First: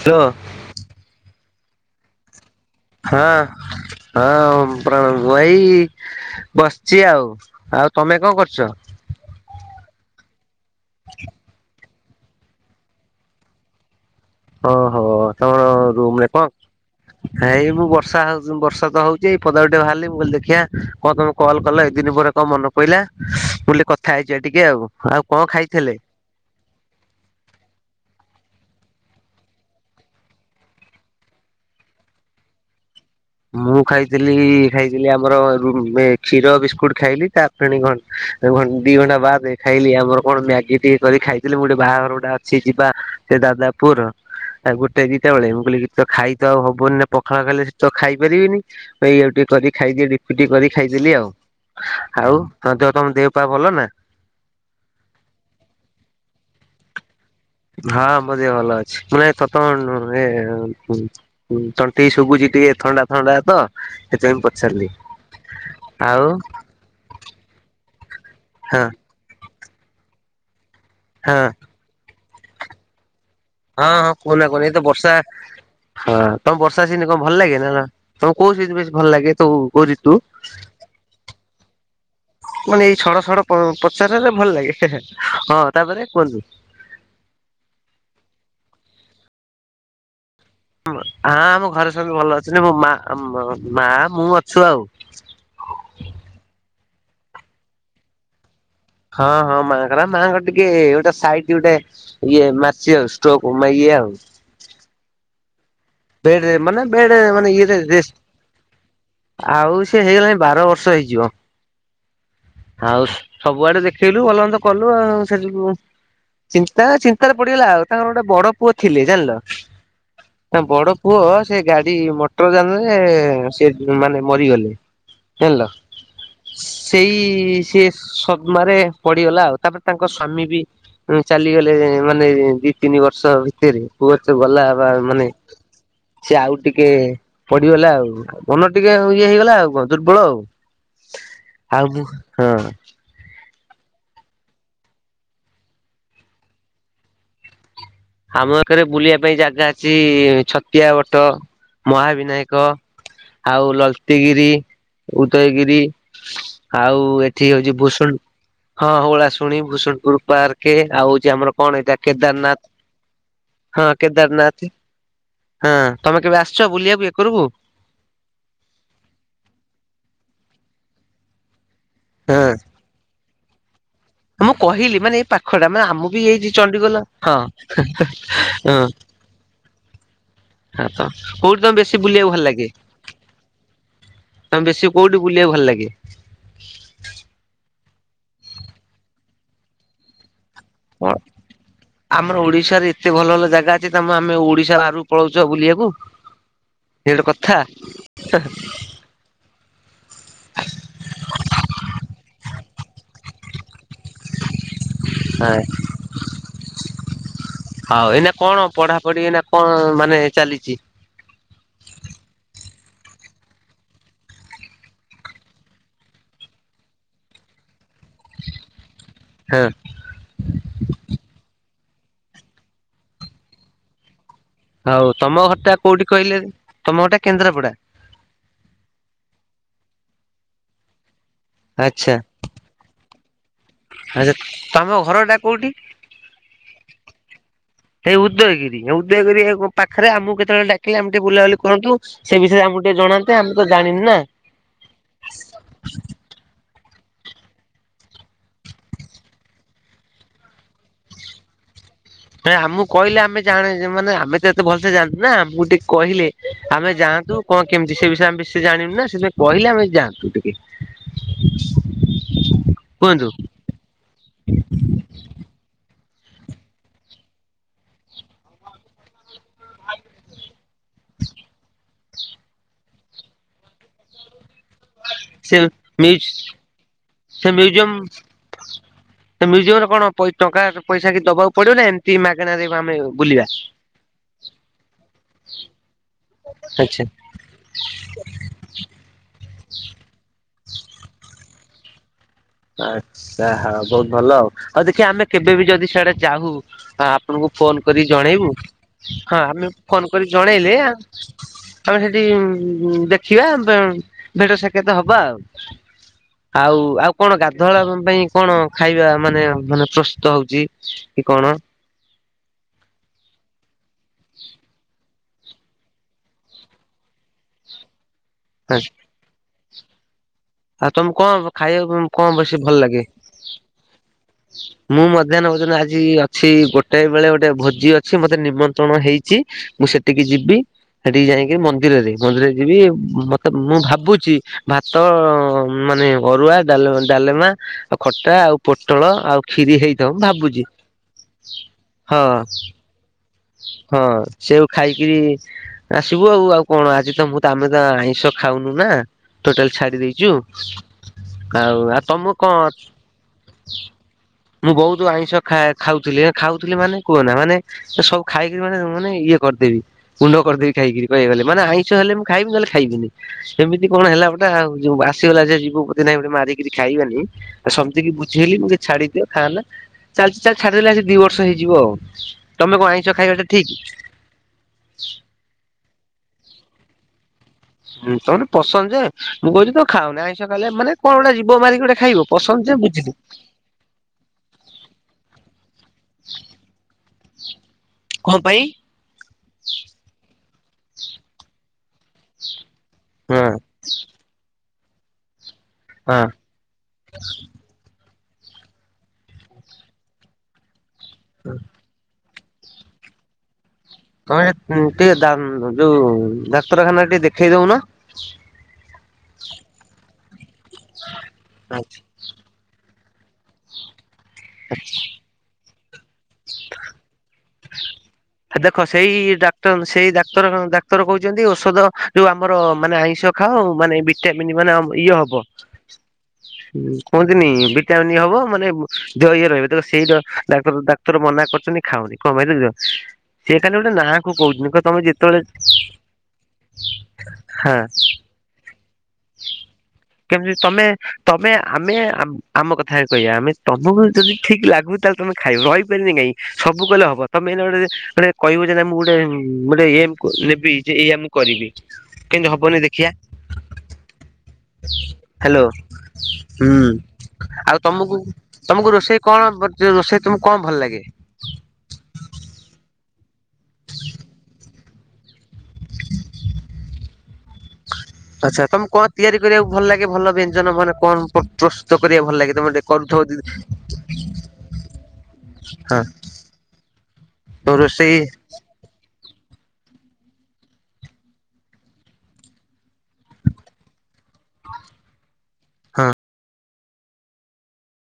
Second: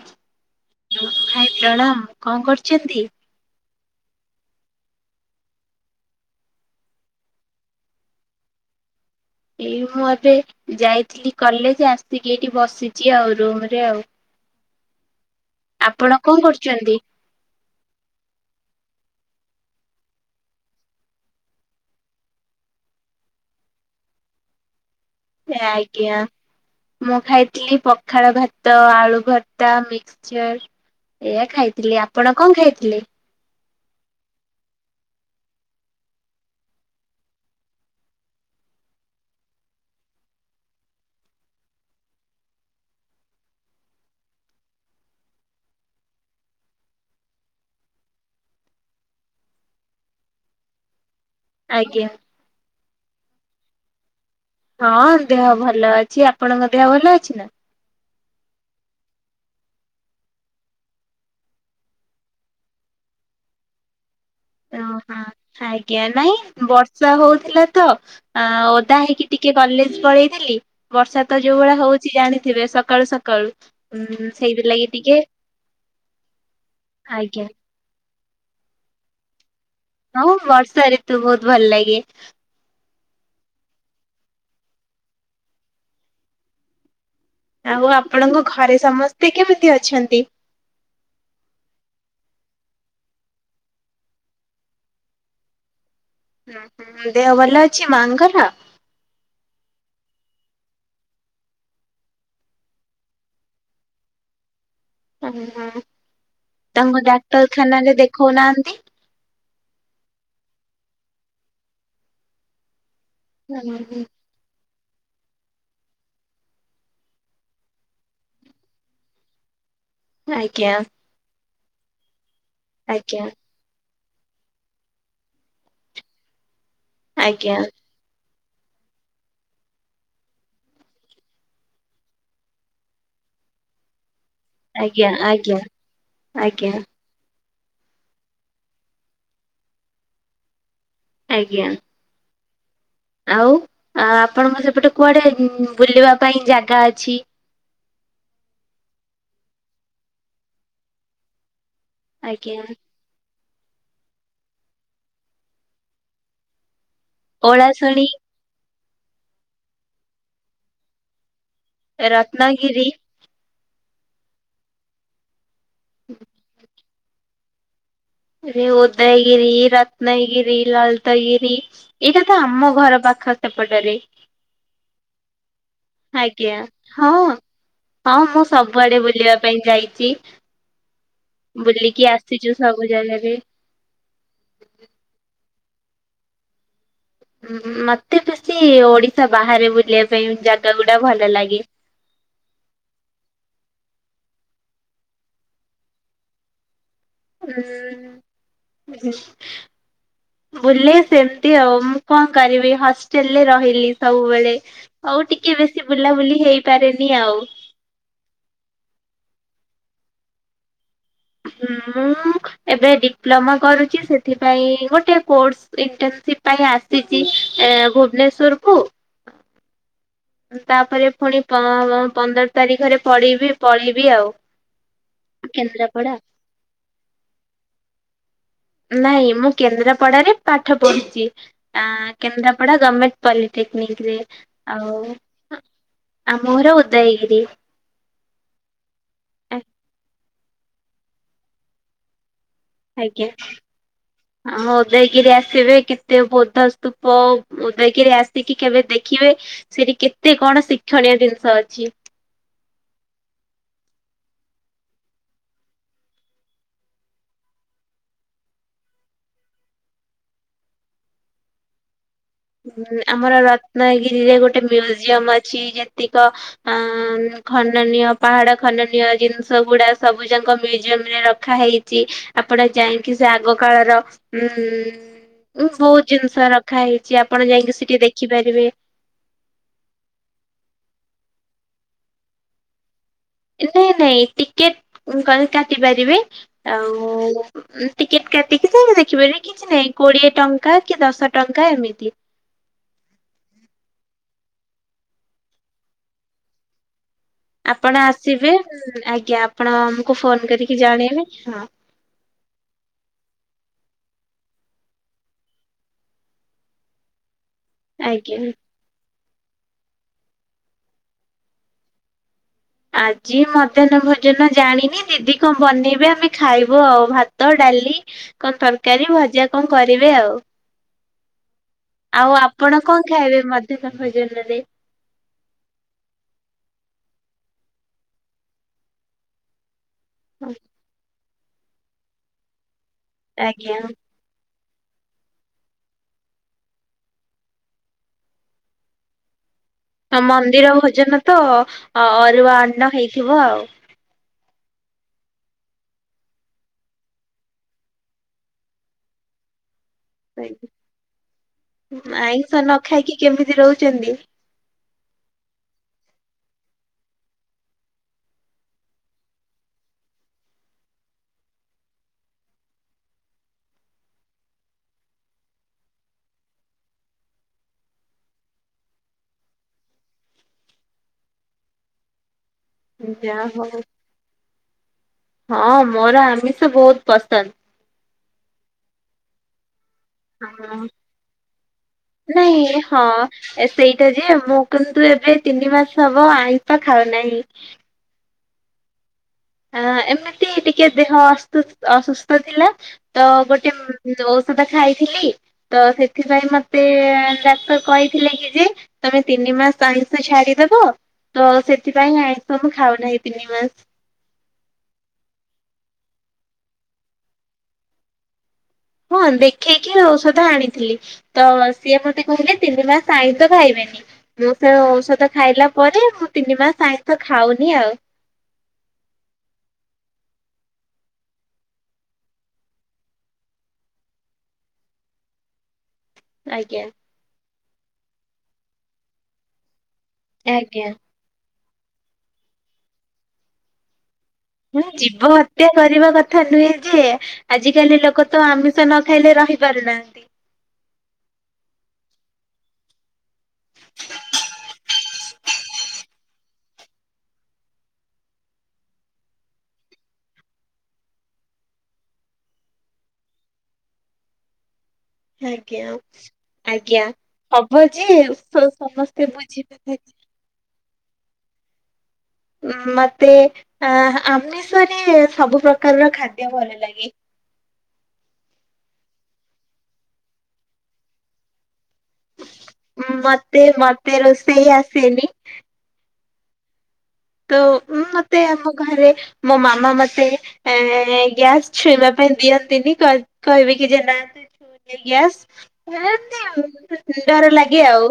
Hello ଭାଇ ପ୍ରଣାମ୍ କଣ କରୁଛନ୍ତି। ହଁ ହଁ ମୁ ଏଇ। ବସିଛି ଆଉ ଆଉ ତମେ କଣ କରୁଛ? ଏଇ ମୁଁ ଏବେ ଯାଇଥିଲି କଲେଜ ଆସିକି ଏଇଠି ବସିଛି ଆଉ ରୁମ୍ ରେ ଆଉ। ଓହୋ ତମର ଆପଣ ରୁମ ରେ କଣ କରୁଛନ୍ତି? କଣ ଏଇ ମୁଁ ବର୍ଷା ହଉଛି ବର୍ଷା ତ ହଉଛି ଏଇ ପଦାକୁ ଟିକେ ବାହାରିଲ ମୁଁ କହିଲି ଦେଖିଆ କଣ ତମେ କଲ୍ କଲ ଏତେ ଦିନି ପରେ କଣ ମନେ କହିଲି ମୁ ଲି ଥା ହେଇଯିବା ଟିକେ ଆଉ ଆଉ କଣ ଖାଇଥିଲେ? ଆଜ୍ଞା ମୁଁ ଖାଇଥିଲି ପଖାଳ ଭାତ ଆଳୁ ଭତା ମିକ୍ସଚର୍ ଏଆ ଖାଇଥିଲି ଆପଣ କଣ ଖାଇଥିଲେ। ମୁଁ ଖାଇଥିଲି ଖାଇଥିଲି ଆମର କ୍ଷୀର ବିସ୍କୁଟ ଖାଇଲି ତା ଦି ଘଣ୍ଟା ବାଦେ ଖାଇଲି ଆମର କଣ ମ୍ୟାଗି ଟିକେ କରି ଖାଇଥିଲି ମୁଁ ଗୋଟେ ବାହାଘର ଗୋଟା ସଏ ଯିବା ସେ ଦାଦାପୁଅର। ଆଉ ଗୋଟେ ଦିଟା ବେଳେ ମୁଁ କହିଲି କିଛି ତ ଖାଇ ତ ଆଉ ହବନି ନା ପଖାଳ ଖାଇଲେ ତ ଖାଇପାରିବିନି ଏଇଆକୁ ଟିକେ କରି ଖାଇଦି କରି ଖାଇଦେଲି ଆଉ ଆଜ୍ଞା। ଆଉ ତ ତମ ଦେହ ପା ଭଲ ନା ହଁ ଦେହ ଭଲ ଅଛି। ଆପଣଙ୍କ ଦେହ ଭଲ ଅଛି ନା? ହଁ ବଧିେ ଭଲ ଅଛି ମାନେ ତତ ଏ ହୁଁ ତଣ୍ଟି ଶୁଭୁଛି ଟିକେ ଥଣ୍ଡା ଥଣ୍ଡା ତ ସେଥିପାଇଁ ପଚାରିଲି। ଓହୋ ଆଜ୍ଞା ଆଉ ନାଇଁ ବର୍ଷା ହଉଥିଲା ତ ଆଁ ହଁ ଓଦା ହେଇକି। ଟିକେ କଲେଜ୍ ପଳେଇଥିଲି ବର୍ଷା ହଁ ତ ଯୋଉ ଭଳିଆ ହଉଛି ଜାଣିଥିବେ ସକାଳୁ ସକାଳୁ। ହଁ ହଁ ଉଁ କୁହୁନା କହୁନି ଏଇ ତ ସେଇଥିଲାଗି ବର୍ଷା ଟିକେ ହଁ ତମ ବର୍ଷା ସିନି କଣ ଭଲ ଆଜ୍ଞା ଲାଗେ ନା ତମେ କୋଉ ସେି ବେଶୀ ଭଲ ଲାଗେ ତ କୋଉ ରିତୁ ହଁ ବର୍ଷା ଋ ତୁ ବହୁତ୍ ଭଲ ଲାଗେ। ମାନେ ଏଇ ଛଡ଼ ଛଡ଼ ପଚାରାରେ ଭଲ ଲାଗେ ହଁ ତାପରେ କୁହନ୍ତୁ। ଆଉ ଆପଣଙ୍କ ଘରେ ସମସ୍ତେ କେମିତି ଅଛନ୍ତି? ହା ଆମ ଘରେ ସବୁ ଭଲ ଅଛନ୍ତି। ମୋ ମା ମା ମୁଁ ଅଛୁ ଆଉ। ହୁଁ ହୁଁ ଦେହ ଭଲ ଅଛି ମାଆଙ୍କର? ହଁ ହଁ ମାଙ୍କର ମାଆଙ୍କର ଟିକେ ଗୋଟେ ସାଇଟ୍ ଗୋଟେ ଇଏ ମାରଚି ଆଉ ଷ୍ଟୋକ୍ ମା ଇଏ ଆଉ। ଉଁ ହୁଁ। ବେଡ୍ ରେ ମାନେ ତାଙ୍କୁ ବେଡ ମାନେ ଇଏଟେ ଡାକ୍ତରଖାନାରେ ରେଶ୍ଟ ଦେଖଉନାହାନ୍ତି। ଆଉ ସେ ହେଇଗଲାଣି ବାର ବର୍ଷ ହେଇଯିବ। ହୁଁ, ସବୁଆଡେ ହୁଁ, ଦେଖେଇଲୁ ଭଲ ମନ୍ଦ କଲୁ ଆଉ ସେଠୁ। ଚିନ୍ତା ଚିନ୍ତାରେ ପଡିଗଲା ଆଉ ତାଙ୍କର ଗୋଟେ ବଡ ପୁଅ ଥିଲେ ଜାଣିଲ। ତାଙ୍କ ଆଜ୍ଞା। ବଡ ପୁଅ ସେ ଗାଡି ମଟର ଯାନରେ ଆଜ୍ଞା ସେ ମାନେ ମରିଗଲେ ହେଲ ସେଇ ଆଜ୍ଞା ସିଏ ସଦ୍ମାରେ ପଡିଗଲା ଆଉ ତାପରେ ତାଙ୍କ ସ୍ଵାମୀ ବି ଚାଲିଗଲେ। ମାନେ ଦି ତିନି ବର୍ଷ ଭିତରେ ପୁଅ ତ ଗଲା ବା ଆଜ୍ଞା ମାନେ ଆଜ୍ଞା ସେ ଆଉ ଆଜ୍ଞା ଟିକେ ପଡିଗଲା ଆଉ ମନ ଟିକେ ଇଏ ହେଇଗଲା ଆଉ କଣ ଦୁର୍ବଳ ଆଉ। ଆଜ୍ଞା ଆଉ ମୁଁ ହଁ। ଆଉ ଆ ଆପଣଙ୍କ ସେପଟେ କୁଆଡେ ଉଁ ଉଁ ବୁଲିବା ପାଇଁ ଜାଗା ଅଛି? ଆମ ଆଖରେ ବୁଲିବା ପାଇଁ ଜାଗା ଅଛି ଛତିଆ ବଟ ଆଜ୍ଞା ମହାବିନାୟକ। ଆଉ ଲଲତୀଗିରି ଉଦୟଗିରି ଆଉ ଏ ଏଠି ହଉଛି ଓଳାଶୁଣୀ ଭୂସୁ ହଁ ଓଳାଶୁଣୀ ଭୂସୁଣପୁର ପାର୍କେ ଆଉ ହଉଛି ଆମର କଣ ହେଇଟା କେଦାରନାଥ। ରତ୍ନଗିରି ହଁ କେଦାରନାଥ ହଁ ତମେ କେବେ ଆସିଛ ବୁଲିବାକୁ ଏକରକୁୁ? ରେ ଉଦୟଗିରି ରତ୍ନଗିରି ଲଳିତଗିରି। ଏଇଟା ତ ହଁ ଆମ ଘର ପାଖ ସେପଟରେ। ମୁଁ କହିଲି ମାନେ ଏଇ ପାଖ ଟା ମାନେ ଆମ ବି ହେଇଛି ଆଜ୍ଞା ଚଣ୍ଡିଖୋଲ। ହଁ ହଁ ହଁ ମୁଁ ହଁ। ସବୁଆଡେ ବୁଲିବା ପାଇଁ ଯାଇଛି। ହଁ ତ କୋଉଠି ତମେ ବେଶୀ ବୁଲିକି ବୁଲିବାକୁ ଭଲ ଆସିଛୁ ଲାଗେ? ସବୁ ଜାଗାରେ। ତମେ ବେଶୀ କୋଉଠି ବୁଲିବାକୁ ଭଲ ଲାଗେ? ଉଁ ମତେ ବେଶୀ ଓଡିଶା ବାହାରେ ବୁଲିବା ପାଇଁ ଜାଗା ଗୁଡା ଭଲ ଲାଗେ। ଆମର ଓଡିଶାରେ ଏତେ ଭଲ ଭଲ ଜାଗା ଅଛି। ତମ ଆମେ ଓଡିଶା ବାହାରୁକୁ ପଳଉଛ ବୁଲିବାକୁ। ଇଏ ଗୋଟେ କଥା ହୁଁ ହୁଁ। ବୁଲେ ସେମତି ଆଉ ମୁଁ କଣ କରିବି ହଷ୍ଟେଲରେ ରହିଲି। ସବୁବେଳେ ହଉ ଟିକେ ବେଶୀ ବୁଲାବୁଲି ହେଇପାରେନି ଆଉ। ହଉ ଏଇନା କଣ ପଢାପଢି ଏନା କଣ ମାନେ ଚାଲିଛି। ମୁଁ ଏବେ ଡିପ୍ଲୋମା କରୁଛି। ସେଥିପାଇଁ ଗୋଟେ କୋର୍ସ ଇଣ୍ଟନସିପ ପାଇଁ ଆସ ସିଜି ଆଁ ଭୁବନେଶ୍ଵର କୁ। ହୁଁ। ତାପରେ ପୁଣି ପ ପନ୍ଦର ତାରିଖରେ ପିଡିବି ପଳେଇବି ଆଉ। ହଉ ତମ ଘରଟା କୋଉଠି କେନ୍ଦ୍ରାପଡ଼ା? କହିଲେ? ତମ ଘରଟା କେନ୍ଦ୍ରାପଡା। ନାଇଁ ମୁଁ କେନ୍ଦ୍ରାପଡାରେ ପାଠ ପଢୁଛି। ଆଁ ଆଚ୍ଛା କେନ୍ଦ୍ରାପଡା ଗର୍ମେଣ୍ଟ ପଲିଟେକ୍ନିକରେ ଆଚ୍ଛା ତମ ଆଉ। ଘରଟା କୋଉଠି? ଆମ ଘର ଉଦୟଗିରି। ସେଇ ଉଦୟଗିରି। ଉଦୟଗିରି ପାଖରେ ଆମକୁ କେତେବେଳେ ଡାକିଲେ ଆମେ ଟିକେ ବୁଲାବୁଲି କରନ୍ତୁ। ସେ ବିଷୟରେ ଆମକୁ ଟିକେ ଜଣାନ୍ତେ ଆମେ ତ ଜାଣିନୁ ନା। ହ ଉଦୟଗିରି ଆସିବେ କେତେ ବୋଧସ୍ତୂପ ଉଦୟଗିରି ଆସିକି କେବେ ଦେଖିବେ। ସେଠି କେତେ କଣ ଶିକ୍ଷଣୀୟ ଜିନିଷ ଅଛି। ନାଇଁ ଆମକୁ କଇଲେ ଆମେ ଜାଣେ ମାନେ ଆମେ ତ ଏତେ ଭଲସେ ଜାଣନୁନା ଆମୁକୁ ଟିକେ କହିଲେ ଆମେ ଯାଆନ୍ତୁ କଣ କେମିତି ସେ ବିଷୟ ଆମେ ବେଶୀ ଜଣିନୁନା ସେଥିପାଇଁ କଇଲେ ଆମେ ଯାଆନ୍ତୁ ଟିକେ। ହୁଁ କୁହନ୍ତୁ ଆମର ର ନାଇ ଗିରିରେ ଗୋଟେ ମ୍ୟୁଜିୟମ ଅଛି। ଯେତିକ ଅ ଖନନୀୟ ପାହାଡ ଖନନୀୟ ଜିନିଷ ସବଗୁଡା ସବୁ ଯାକ ମ୍ୟୁଜିୟମ ରେ ରଖା ହେଇ ଆପଣ ଯାଇକି ସେ ଆଗ କାଳର ଉଁ ସେ ଉଁ ବହୁତ ମିଉଜ ଜିନିଷ ରଖା ହେଇ ସେ ମ୍ୟୁଜିୟମ୍ ମ୍ୟୁଜିୟମ ରେ କଣ ଟଙ୍କା ପଇସା କି ଦବାକୁ ପଡିବ ନା ଏମିତି ମାଗଣାାରେ ଆମେ ବୁଲିବା। ନାଇଁ ନାଇଁ ଟିକେଟ କାଟି ପାରିବେ ଆଚ୍ଛା। ଆଉ ଟିକେଟ୍ କାଟିକି ସାାଇି ଦେଖିବାରନି କିଛି ନାହିଁ କୋଡ଼ିଏ ଟଙ୍କା କି ଦଶ ଟଙ୍କା ଏମିତି। ଆଚଛା ହଁ ବହୁତ ଭଲ ଆଉ। ଆଉ ଦେଖିବା ଆମେ କେବେ ବି ଯଦି ସେଆଡା ଯାଉ ଆପଙ୍କୁ ଫୋନ ଆପଣ କରି ଜଣେଇବୁ। ଆସିବେ ଆଜ୍ଞା ହଁ ଆପଣ ଆମେ ଫୋନ ଆମକୁ କରି ଜଣେଇଲେ କରିକି ଆ ଜଣେଇବେ ହଁ ଆମେ ସେଠି ଦେଖିବା ଭେଟ ସେକତ ହବା ଆଉ। ଆଉ ଆଉ କଣ ଗାଧୁଆଳ ପାଇଁ ଆଜ୍ଞା। କଣ ଖାଇବା ମାନେ ମାନେ ପ୍ରସ୍ତୁତ ହଉଛି କି କଣ ଆଜି ମଧ୍ୟାହ୍ନ ଭୋଜନ ଜାଣିନି ଦିଦି କଣ ବନେଇବେ ଆମେ ଖାଇବୁ ଆଉ ଭାତ ଡାଲି। କଣ ତରକାରୀ ଭଜା କଣ କରିବେ ଆଉ। ଆଉ ତମକ କଣ ଖାଇବାକୁ ଆଉ କଣ ବେଶୀ ଆପଣ ଭଲ ଲାଗେ। [unintelligible] [unintelligible] ମୁଁ ମଧ୍ୟାହ୍ନ ଭୋଜନ ଆଜି ଅଛି ଗୋଟେ ବେଳେ ଗୋଟେ ଭୋଜି ଅଛି ମତେ ନିମନ୍ତ୍ରଣ ହେଇଚି। ମୁଁ ସେ ଟିକି ଯିବି ସେଠିକି ଯାଇକି ମନ୍ଦିରରେ ମନ୍ଦିରରେ ଯିବି ମତେ ଆଜ୍ଞା ମୁଁ ଭାବୁଚି ଭାତ ମାନେ ଅରୁଆ ଡା ଡାଲେମା ଆଉ ଖଟା ଆଉ ପୋ ଟଳ ଆଉ କ୍ଷୀରି ହେଇ ହ ମନ୍ଦିର ଭୋଜନ ତ ହଁ ଅରୁଆ ଅନ୍ନ ହେଇଥିବ ଆଉ। ହଁ ସେଉ ଖାଇକିରି ଆସିବୁ ଆଉ ଆଉ କଣ ଆଜି ତ ମୁଁ ତ ଆମେ ତ ଆଇଁଷ ଖାଉନୁ ନା ଟୋଟାଲ ଛାଡି ଦେଇ ଚୁ ଆଉ ଆଉ ତମକୁ କଣ ଆଇଁଷ ନ ଖାଇକି କେମିତି ରହୁଛନ୍ତି? ମୁଁ ବହୁତ ଆଇଁଷ ଖାଏ ଖାଉଥିଲି ଖାଉଥିଲି ମାନେ କୁହନା ମାନେ ସବୁ ଖାଇକି ର ମାନେ ମାନେ ଇଏ କରିଦେବି। ଗୁଣ୍ଡ କରିଦେବି ଖାଇକିରି କଇବାକୁ ଗଲେ ମାନେ ଆଇଁଷ ହେଲେ ମୁଁ ଖାଇବି ନହଲେ ଖାଇବିନି। ସେମିତି କଣ ହେଲା ଗୋଟେ ଆଉ ଯୋଉ ଆସିଗଲା ସେ ଯିବୁ ପ୍ରତି ନାହିଁ ଗୋଟେ ମାରିକିରି ଖାଇବାନି ଆଉ ସମତିକି ବୁଝେଇଲି ମୁ କଲି ଛାଡିଦିଅ ଖାଆନା। ଚାଲିଚା ଛାଡ଼ିଦେଲି ଆସ ଦି ବର୍ଷ ହେଇଯିବ ଆଉ ତମେ କ ଆଇଁ ହଁ ମୋର ଆମିଷ ବହୁତ ପସନ୍ଦ। ହୁଁ ତମେର ପସନ୍ଦ ଯେ ମୁଁ କଛିି ତମେ ଖାଅନ ଆଇଁଷ କାଇଲେ ହଁ। ମାନେ କଣ ଗୋଟେ ଜିବ ମାରିକି ଗୋଟେ ଖାଇବ ପସନ୍ଦ ଯେ ନାଇଁ ବୁଝିଲି ହଁ ସେଇଟା ଯେ ମୁଁ କିନ୍ତୁ ଏବେ ତିନି ମାସ ହବ ଆଇଁଷ ଖାଉ ନାହିଁ। କଣ ପାଇଁ। ହ ଏମିତି ଟିକେ ଦେହ ଅସ୍ ତ ଅସୁସ୍ଥ ଥିଲା ତ ହଁ ଗୋଟେ ଔଷଧ ଖାଇଥିଲି ତ ହଁ ସେଥିପାଇଁ ମତେ ଡାକ୍ତର କହି ଥିଲେ କି ଯେ ତମେ ତିନି ମାସ ଆଇଁଷ ଛାଡିଦବ ତ ସେଥିପାଇଁ ଆଇଁ ଷ ମୁଁ ଖାଉ ନାହି ତିନି ମାସ ତମେ ଅ ଟିକେ ଯୋଉ ଡାକ୍ତରଖାନା ଟିକେ ଦେଖେଇ ଦଉନ। ହଁ ଦେଖେଇକି ଔଷଧ ଆଣିଥିଲି ତ ଆଚ୍ଛା। ସିଏ ମତେ କହିଲେ ତିନି ମାସ ଆଇଁଷ ଖାଇବେନି ମୁଁ ସେ ଔଷଧ ଖାଇଲା ପରେ ମୁଁ ମାସ ଆାଇଁଠ ଖାଉନି ଆଉ। ଦେଖ ସେଇ ଡାକ୍ତର ସେଇ ଡାକ୍ତର ଡାକ୍ତର କହୁଚନ୍ତି ଔଷଧ ଯୋଉ ଆମର ମାନେ ଆଇଁଷ ଖାଉ ମାନେ ଭିଟାମିନ୍ ଅ ମାନେ ଇଏ ହବ। ଆଜ୍ଞା। କୁହନ୍ତିନି ଭିଟାମିନ ହବ ମାନେ ଦେହ ଇଏ ରହିବ ତ ସେଇ ଡ କ୍ତର ଆଜ୍ଞା ଡାକ୍ତର ମନା କରିୁଛନ୍ତି ଖାଅନି କଣ ପାଇଁ ଦେଖୁଛ ସିଏ ଖାଲି ଗୋଟେ ନା ହଁ ଜୀବ ହତ୍ୟା କରିବା କଥା ନୁହେଁ ଯେ ହଁ ଆଜିକାଲି ଲୋକ ତ ତ ଆମିଷ ନ ଖାଇଲେ ରହିପାରୁନା କେମିତି ତମେ ତମେ ଆମେ ଆ ଆମ କ ଥା କହିବା ଆମେ ତମକୁ ଯଦି ଠିକ ଲାଗୁ ତାହେଲେ ତମେ ଖାଇବ ରହିପାରିବନି କାହିଁ କି ସବୁ କଲେ ହବ ତମେ ହେଲେ ଗୋଟେ ଯେତେଳେ କହିବ ଯେ ମୁଁ ଗୋଟେ ଗୋଟେ ଏମ୍ କୁ ନେବି ଯେ ଏଇଆ ମୁଁ କରିବି କେମତି ହବନି ଦେଖିଆ। ହ୍ୟାଲୋ ଆଜ୍ଞା ହୁଁ ଆଜ୍ଞା ଆଉ ହବ ଯେ ତମକୁ ତମକୁ ରୋଷେଇ ସମସ୍ତେ କଣ ଯୋ ବୁଝିବେ। ରୋଷେଇ ତୁମକୁ କଣ ଭଲ ଲାଗେ। ଉ ମତେ ଆମିଷରେ ସବୁ ପ୍ରକାରର ଖାଦ୍ୟ ଭଲ ଲାଗେ। ଆଛା ତମେ କଣ ତିଆରି କରିବାକୁ ଭଲ ଲାଗେ ଭଲ ବ୍ୟଞ୍ଜନ ମାନେ କଣ କ ପ୍ର ସ୍ତୁତ କରିବାକୁ ଭଲ ଲାଗେ ତମେ ଟେ କରୁଥିବ ମତେ ମତେ ରୋଷେଇ ଆସେନି ହଁ। ତ ରୋଷେଇ ମତେ ଆମ ଘରେ ମୋ ମାମା ମତେ ଏ ଗ୍ୟାସ୍ ଛୁଇଁବା ପାଇଁ ଦିଅନ୍ତିନି କହ କହିବେ କି ଯେ ନା ହଁ [unintelligible] ଡର ଲାଗେ ଆଉ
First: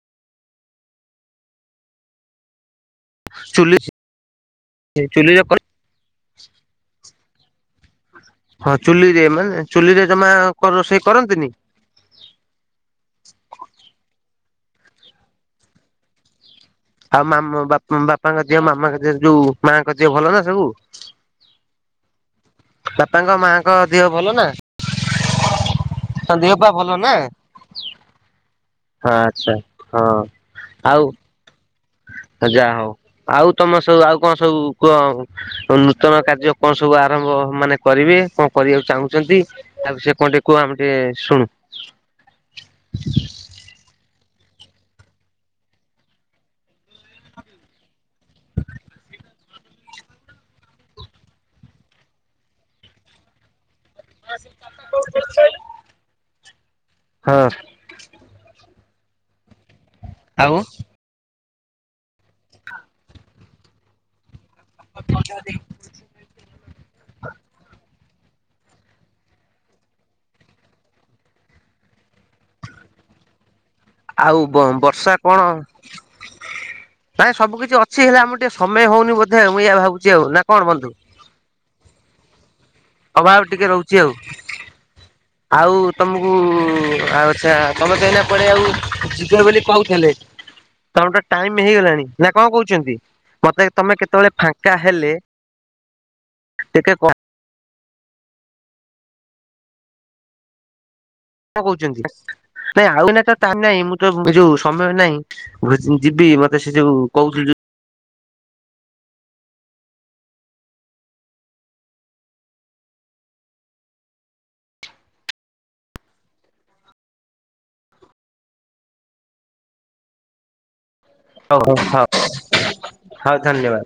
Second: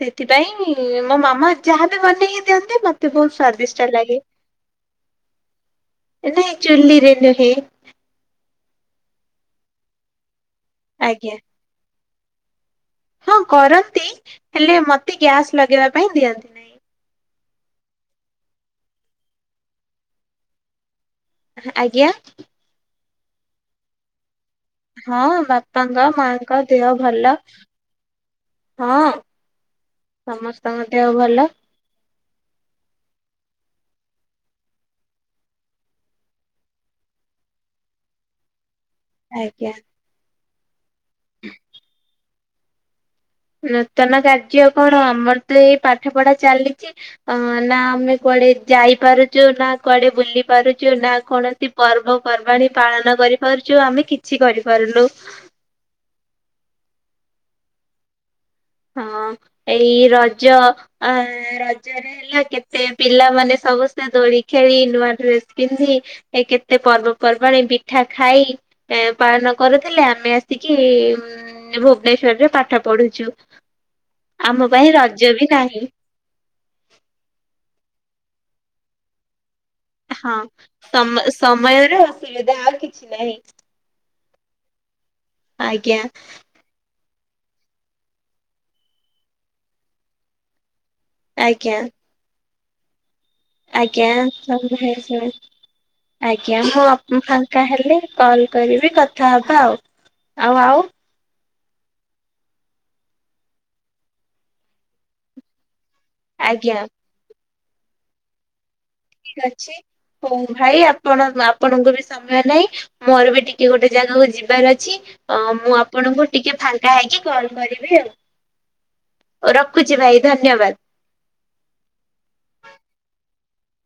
ସେଥିପାଇଁ ମୋ ମାମା ଯାହାବି ବନେଇ ଦିଅନ୍ତି ମତେ ବହୁତ ଚୁଲି ସ୍ଵାଦିଷ୍ଟ ଲାଗେ। ଚୁଲିରେ ଏ ନାଇଁ ଚୁଲିରେ ନୁହେଁ। ହଁ ଚୁଲିରେ ମାନେ ଚୁଲିରେ ଜମା କ ରୋଷେଇ ଆଜ୍ଞା କରନ୍ତିନି? ହଁ କରନ୍ତି ହେଲେ ମତେ ଗ୍ୟାସ୍ ଲଗେଇବା ପାଇଁ ଦିଅନ୍ତି। ନାହିଁ। ଆଉ ମାମ ବାପ ଉମ ବାପାଙ୍କ ଦିଅ ମାମାଙ୍କ ଦିଅ ଯୋଉ ମାଙ୍କ ଦିଅ ଭଲ ନା ସବୁ? ଆଜ୍ଞା? ବାପାଙ୍କ ମା'ଙ୍କ ଦିହ ଭଲ ନା? ହଁ ବାପାଙ୍କ ତାଙ୍କ ମାଙ୍କ ପା ଦେହ ନା? ଭଲ। ହଁ ଆଚ୍ଛା ହଁ ସମସ୍ତଙ୍କ ଆଉ ଦେହ ଭଲ। ଯାହା ହଉ ଆଉ ତମେ ସବୁ ଆଉ କଣ ସବୁ କୁହ? ନୂତନ କାର୍ଯ୍ୟ କଣ ସବୁ ଆରମ୍ଭ ମାନେ କରିବେ କଣ କରିବାକୁ ଚାହୁଁଛ? ଚନ୍ତି ଆଜ୍ଞା। ଆଉ ସେ କଣ ଟିକେ କୁହ ଆମେ ଟିକେ ଶୁଣୁ। ନୂତନ କାର୍ଯ୍ୟ କଣ ଆମର ତ ଏଇ ପାଠ ପଢା ଚାଲିଚି। ଅ ନା ଆମେ କୁଆଡେ ଯାଇପାରୁଚୁ ନା କୁଆଡେ ବୁଲି ପାରୁଚୁ ନା କୌଣସି ପର୍ବପର୍ବାଣିୀ ପାଳନ କରିପାରୁଛୁ ଆମେ କିଛି କରିପାରୁନୁ। ହଁ। ହଁ ଏଇ ରଜ ଆଉ ଆ ରଜରେ ହେଲା କେତେ ପିଲାମାନେ ସମସ୍ତେ ଦୋଳିିକି ଖେଳି ନୂଆ ଡ୍ରେସ ପିନ୍ଧି ଏ କେତେ ପର୍ବ-ପର୍ବାଣୀ ପିଠା ଖାଇ ଏ ପାଳନ କରୁଥିଲେ ଆମେ ଆସିକି ଉଁ ଭୁବନେଶ୍ଵରରେ ପାଠ ପଢୁଛୁ। ଆଉ ଆମ ପାଇଁ ବର୍ଷା ରଜ କଣ? ବି ନାହିଁ ନାଇଁ ସବୁ କିିଛି ଅଛି ହେଲେ ଆମର ଟିକେ ସମୟ ହଉନି ବୋଧେ ମୁଁ ଏୟା ଭାବୁଛି। ଆଉ ନା କଣ ବନ୍ଧୁ? ସମୟରେ ଅସୁବିଧା ଆଉ କିଚ ଅଭାବ ଟିକେ ରହୁଛି ଆଉ ଆଉ ଆଜ୍ଞା ତମକୁ ଆଉଛା ତମେତ ଏଇନା କୁଆଡେ ଆଉ ଯିବେ ବୋଲି କହୁଥିଲେ, ତାଙ୍କୁ ତ ଟାଇମ ଆଜ୍ଞା। ହେଇଗଲାଣି। ନା କଣ କହୁଛନ୍ତି? ମତେ ତମେ ଆଜ୍ଞା କେତେବେଳେ ଫାଙ୍କା ହେଲେ ଆଜ୍ଞା ଟିକେ କ ମୁଁ କଣ ତା ହେଲେ କଲ୍ କରିବେ କଥା ହେବା ଆଉ ଆଉ କଣ କହୁଛନ୍ତି? ନାଇଁ ଆଉ ଏଇନା ତ ଟାଇମ ନହିଁ ମୁଁ ତ ଯୋଉ ସମୟ ନାହିଁ। ଭ ଯିବି ମତେ ସେ ଆଜ୍ଞା। ଯ କହୁଥିଲୁ ଯୋଉ ଠିକ ଅଛି ହଉ ଭାଇ ଆପଣ ଆପଣଙ୍କୁ ବି ସମୟ ନାହିଁ। ମୋର ବି ଟିକେ ଗୋଟେ ଜାଗାକୁ ଯିବାର ଅଛି। ଅ ମୁଁ ଆପଣଙ୍କୁ ଟିକେ ଫାଙ୍କା ହେଇକି କଲ୍ କରିବି ଆଉ। ରଖୁଛି ଭାଇ ଧନ୍ୟବାଦ। ହଉ ହଉ ହଉ ହଉ ଧନ୍ୟବାଦ!